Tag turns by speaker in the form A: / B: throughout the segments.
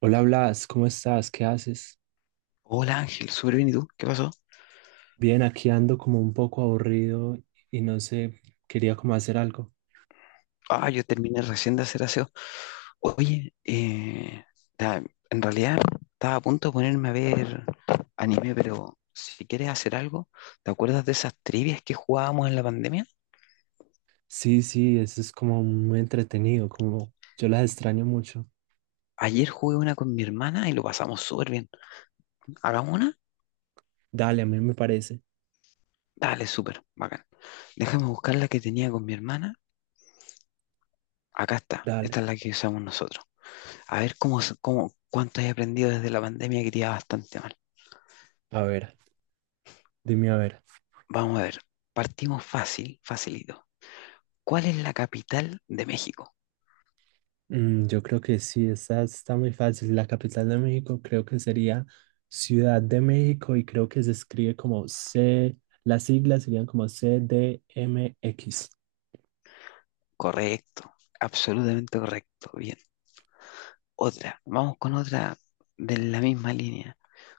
A: Hola Blas, ¿cómo estás? ¿Qué haces?
B: Hola Ángel, súper bien, ¿y tú? ¿Qué pasó?
A: Bien, aquí ando como un poco aburrido y no sé, quería como hacer algo.
B: Ah, yo terminé recién de hacer aseo. Oye, ta- en realidad estaba a punto de ponerme a ver anime, pero si quieres hacer algo, ¿te acuerdas de esas trivias que jugábamos en la pandemia?
A: Sí, sí, eso es como muy entretenido, como yo las extraño mucho.
B: Ayer jugué una con mi hermana y lo pasamos súper bien. ¿Hagamos una?
A: Dale, a mí me parece.
B: Dale, súper, bacán. Déjame buscar la que tenía con mi hermana. Acá está, esta es
A: Dale.
B: la que usamos nosotros. A ver cómo, cómo, cuánto he aprendido desde la pandemia que te iba bastante mal.
A: A ver, dime a ver.
B: Vamos a ver, partimos fácil, facilito. ¿Cuál es la capital de México?
A: Yo creo que sí, esta está muy fácil. La capital de México creo que sería Ciudad de México y creo que se escribe como C, las siglas serían como CDMX.
B: Correcto, absolutamente correcto. Bien, otra. Vamos con otra de la misma línea,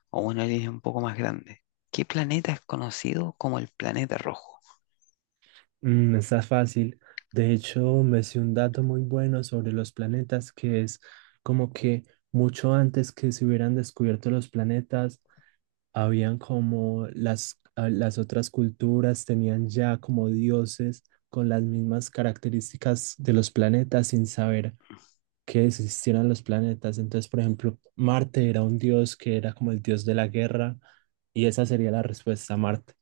B: o una línea un poco más grande. ¿Qué planeta es conocido como el planeta rojo?
A: Está fácil. De hecho, me sé un dato muy bueno sobre los planetas, que es como que mucho antes que se hubieran descubierto los planetas, habían como las, las otras culturas tenían ya como dioses con las mismas características de los planetas sin saber que existieran los planetas. Entonces, por ejemplo, Marte era un dios que era como el dios de la guerra y esa sería la respuesta, Marte.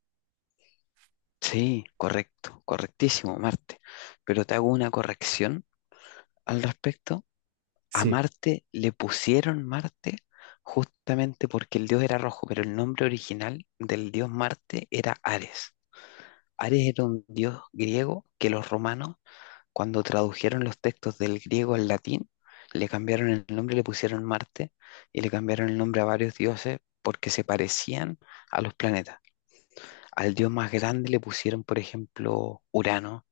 B: Sí, correcto, correctísimo, Marte. Pero te hago una corrección al respecto. A
A: Sí,
B: Marte le pusieron Marte justamente porque el dios era rojo, pero el nombre original del dios Marte era Ares. Ares era un dios griego que los romanos. Cuando tradujeron los textos del griego al latín, le cambiaron el nombre, le pusieron Marte y le cambiaron el nombre a varios dioses porque se parecían a los planetas. Al dios más grande le pusieron, por ejemplo, Urano,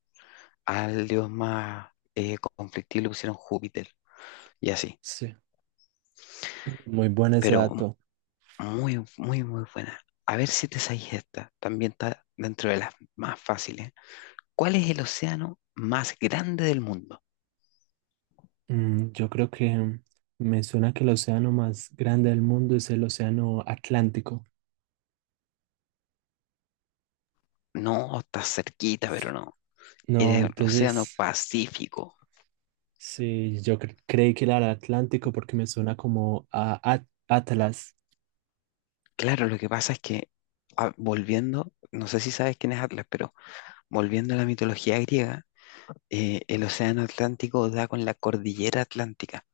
B: al dios más conflictivo le pusieron Júpiter y así.
A: sí. Muy bueno ese
B: Pero
A: dato.
B: muy, muy, muy buena. A ver si te sabes esta. También está dentro de las más fáciles. ¿Cuál es el océano más grande del mundo?
A: Yo creo que me suena que el océano más grande del mundo es el océano Atlántico.
B: No, está cerquita, pero no.
A: No,
B: En el Océano
A: entonces,
B: Pacífico.
A: sí, yo creí que era el Atlántico porque me suena como a Atlas.
B: Claro, lo que pasa es que, ah, volviendo, no sé si sabes quién es Atlas, pero volviendo a la mitología griega, el Océano Atlántico da con la cordillera Atlántica,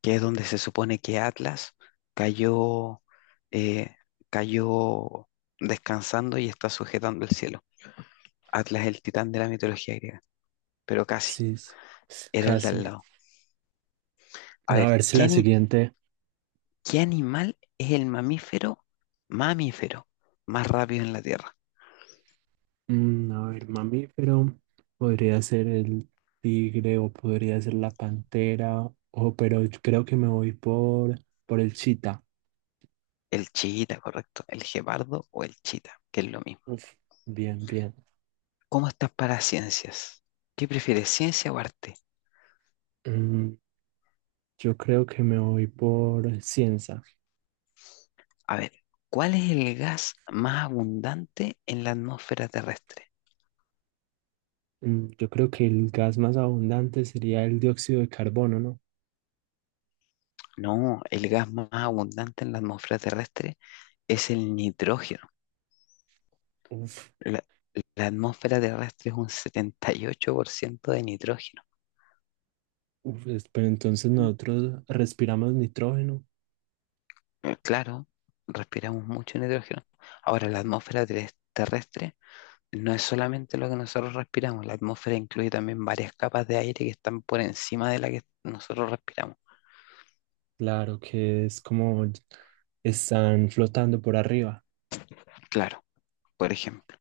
B: que es donde se supone que Atlas cayó, eh, cayó descansando y está sujetando el cielo. Atlas es el titán de la mitología griega, pero casi,
A: Sí, sí,
B: era el de al
A: casi.
B: lado. A
A: A
B: ver,
A: ver si la siguiente.
B: qué animal es el mamífero más rápido en la Tierra?
A: A ver, mamífero. Podría ser el tigre o podría ser la pantera. O, pero yo creo que me voy por el chita.
B: El chiita, correcto. El gepardo o el chita, que es lo mismo.
A: Uf, bien, bien.
B: ¿Cómo estás para ciencias? ¿Qué prefieres, ciencia o arte?
A: Mm, Yo creo que me voy por ciencia.
B: A ver, ¿cuál es el gas más abundante en la atmósfera terrestre?
A: Yo creo que el gas más abundante sería el dióxido de carbono, ¿no?
B: No, el gas más abundante en la atmósfera terrestre es el nitrógeno.
A: Uf,
B: La, la atmósfera terrestre es un 78% de nitrógeno.
A: uf, pero entonces nosotros respiramos nitrógeno.
B: Claro, respiramos mucho nitrógeno. Ahora, la atmósfera terrestre no es solamente lo que nosotros respiramos, la atmósfera incluye también varias capas de aire que están por encima de la que nosotros respiramos.
A: Claro que es como están flotando por arriba.
B: Claro, por ejemplo,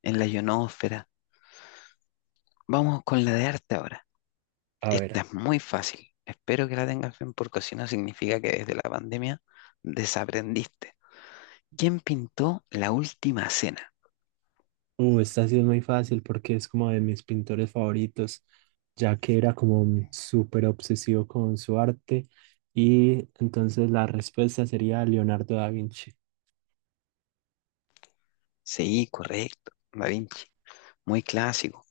B: en la ionosfera. Vamos con la de arte ahora.
A: A
B: Esta
A: ver,
B: es muy fácil. Espero que la tengas bien porque si no significa que desde la pandemia desaprendiste. ¿Quién pintó La Última Cena?
A: esta sí es muy fácil porque es como de mis pintores favoritos, ya que era como un súper obsesivo con su arte. Y entonces la respuesta sería Leonardo da Vinci.
B: Sí, correcto, Da Vinci. Muy clásico,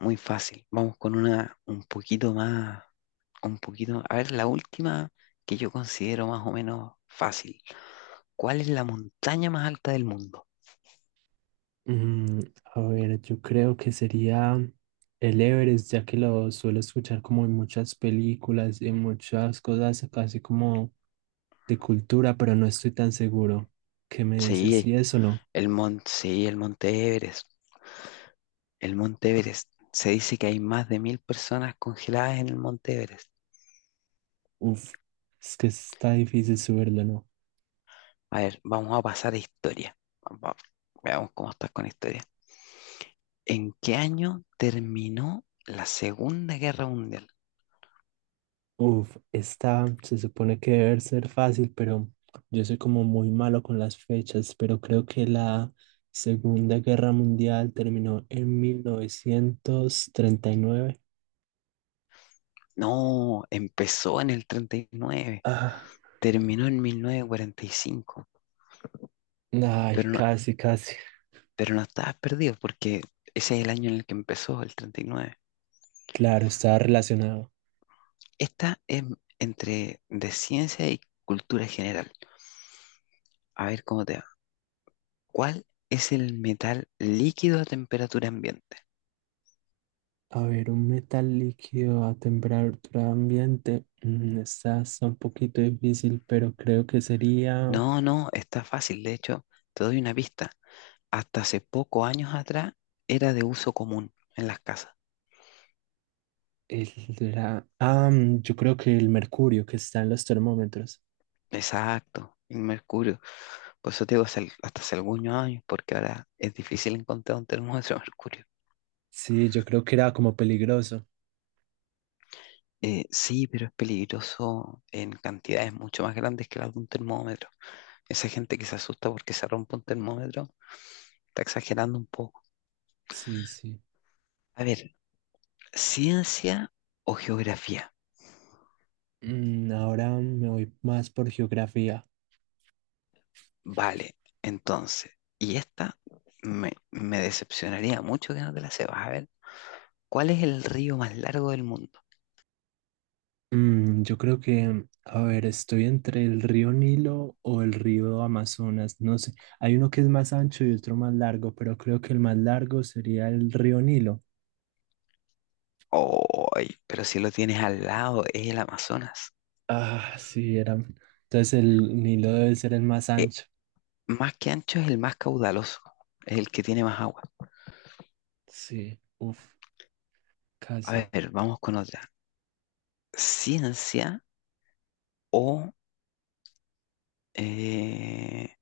B: muy fácil. Vamos con una un poquito más un poquito. A ver, la última que yo considero más o menos fácil. ¿Cuál es la montaña más alta del mundo?
A: Mm, a ver, yo creo que sería el Everest, ya que lo suelo escuchar como en muchas películas, en muchas cosas, casi como de cultura, pero no estoy tan seguro. ¿Qué me dices?
B: Sí,
A: ¿Si es o no?
B: sí, el Monte Everest. El Monte Everest. Se dice que hay más de mil personas congeladas en el Monte Everest.
A: Uf, es que está difícil subirlo, ¿no?
B: A ver, vamos a pasar a historia. Va- Veamos cómo estás con historia. ¿En qué año terminó la Segunda Guerra Mundial?
A: Uf, está, se supone que debe ser fácil, pero yo soy como muy malo con las fechas, pero creo que la Segunda Guerra Mundial terminó en 1939.
B: No, empezó en el 39,
A: Ah,
B: terminó en 1945.
A: ay,
B: Pero no,
A: casi, casi.
B: Pero no estabas perdido porque ese es el año en el que empezó, el 39.
A: Claro, está relacionado.
B: Esta es entre de ciencia y cultura general. A ver cómo te va. ¿Cuál es el metal líquido a temperatura ambiente?
A: A ver, un metal líquido a temperatura ambiente. Mm, Esta está un poquito difícil, pero creo que sería
B: No, no, está fácil. De hecho, te doy una pista. Hasta hace pocos años atrás era de uso común en las casas.
A: el Ah, yo creo que el mercurio que está en los termómetros.
B: Exacto, el mercurio. Por eso te digo, hasta hace algunos años, porque ahora es difícil encontrar un termómetro de mercurio.
A: Sí, yo creo que era como peligroso.
B: Sí, pero es peligroso en cantidades mucho más grandes que las de un termómetro. Esa gente que se asusta porque se rompe un termómetro está exagerando un poco.
A: Sí, sí.
B: A ver, ciencia o geografía.
A: Ahora me voy más por geografía.
B: Vale, entonces, y esta me decepcionaría mucho que no te la sepas. A ver, ¿cuál es el río más largo del mundo?
A: Yo creo que, a ver, estoy entre el río Nilo o el río Amazonas, no sé. Hay uno que es más ancho y otro más largo, pero creo que el más largo sería el río Nilo.
B: ¡Ay! Pero si lo tienes al lado, es el Amazonas.
A: Ah, sí, era. Entonces el Nilo debe ser el más
B: Eh,
A: ancho.
B: más que ancho es el más caudaloso, es el que tiene más agua.
A: Sí, uff,
B: A
A: casi.
B: ver, vamos con otra. Ciencia o, eh,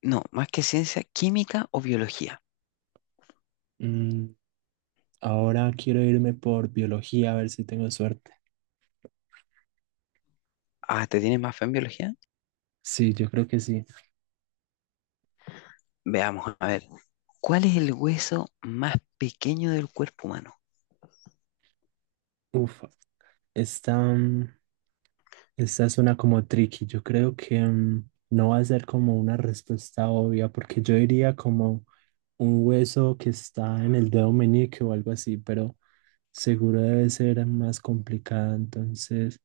B: no, más que ciencia, química o biología.
A: Mm, Ahora quiero irme por biología, a ver si tengo suerte.
B: Ah, ¿te tienes más fe en biología?
A: Sí, yo creo que sí.
B: Veamos, a ver, ¿cuál es el hueso más pequeño del cuerpo humano?
A: Uf, está. Esta suena como tricky. Yo creo que no va a ser como una respuesta obvia, porque yo diría como un hueso que está en el dedo meñique o algo así, pero seguro debe ser más complicada. Entonces,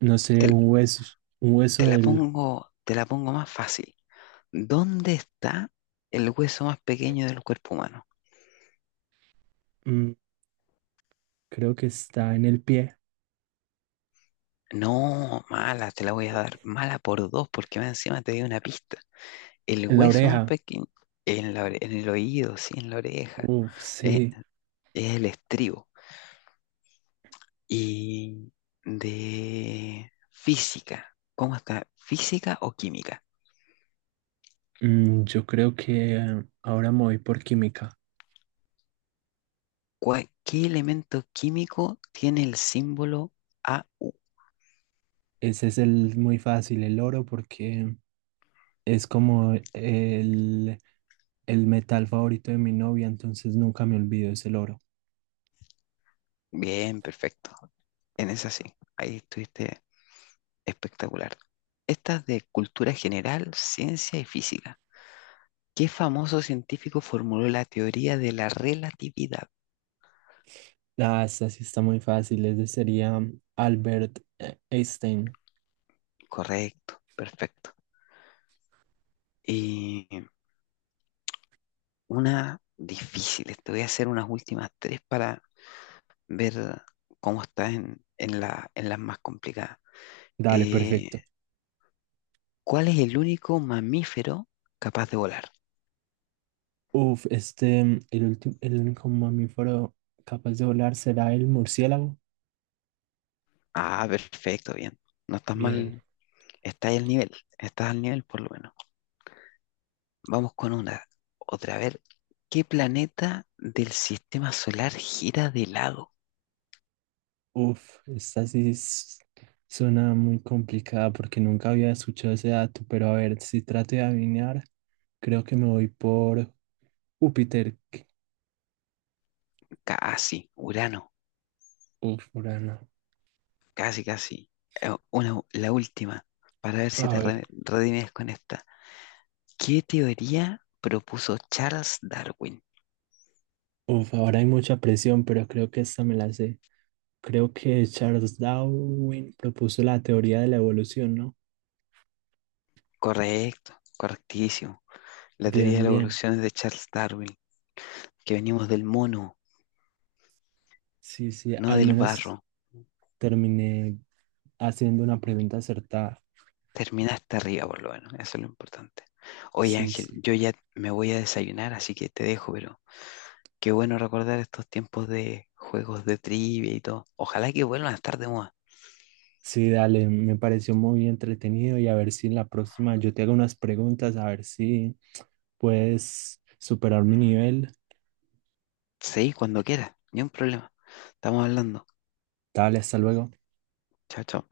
A: no sé,
B: Te,
A: un hueso
B: te la
A: del,
B: pongo, te la pongo más fácil. ¿Dónde está el hueso más pequeño del cuerpo humano?
A: mm, creo que está en el pie,
B: No, mala, te la voy a dar. Mala por dos, porque más encima te di una pista. El
A: en la
B: hueso más
A: oreja.
B: pequeño en el oído, sí, en la oreja,
A: Uf,
B: eh,
A: sí.
B: es el estribo. Y de física, ¿cómo está? ¿Física o química?
A: Yo creo que ahora me voy por química.
B: ¿Qué elemento químico tiene el símbolo AU?
A: Ese es el muy fácil, el oro, porque es como el metal favorito de mi novia, entonces nunca me olvido, es el oro.
B: Bien, perfecto. En esa sí, ahí estuviste espectacular. Esta es de cultura general, ciencia y física. ¿Qué famoso científico formuló la teoría de la relatividad?
A: Ah, esta sí está muy fácil, este sería Albert Einstein.
B: Correcto, perfecto. Y una difícil, te voy a hacer unas últimas tres para ver cómo está en las más complicadas.
A: Dale,
B: Eh,
A: perfecto.
B: ¿cuál es el único mamífero capaz de volar?
A: Uf, este, el último, el único mamífero capaz de volar será el murciélago.
B: Ah, perfecto, bien. No estás
A: Bien.
B: mal, estás al nivel, estás al nivel por lo menos. Vamos con una, otra, a ver. ¿Qué planeta del sistema solar gira de lado?
A: Uf, esta sí suena muy complicada porque nunca había escuchado ese dato, pero a ver, si trato de adivinar, creo que me voy por Júpiter.
B: Casi, Urano,
A: Uf, Urano.
B: casi, casi. Una, la última, para ver si
A: A
B: te
A: ver,
B: redimes con esta. ¿Qué teoría propuso Charles Darwin?
A: uf, ahora hay mucha presión, pero creo que esta me la sé. Creo que Charles Darwin propuso la teoría de la evolución, ¿no?
B: Correcto, correctísimo. La teoría de
A: Bien,
B: la
A: bien.
B: evolución es de Charles Darwin, que venimos del mono,
A: Sí, sí,
B: no
A: al
B: del
A: menos
B: barro.
A: terminé haciendo una pregunta acertada.
B: Terminaste arriba, por lo menos, eso es lo importante. Oye,
A: Sí,
B: Ángel,
A: sí.
B: yo ya me voy a desayunar, así que te dejo, pero qué bueno recordar estos tiempos de juegos de trivia y todo. Ojalá que vuelvan a estar de moda.
A: Sí, dale, me pareció muy entretenido y a ver si en la próxima yo te hago unas preguntas, a ver si puedes superar mi nivel.
B: Sí, cuando quieras, ni un problema. Estamos hablando.
A: Dale, hasta luego.
B: Chao, chao.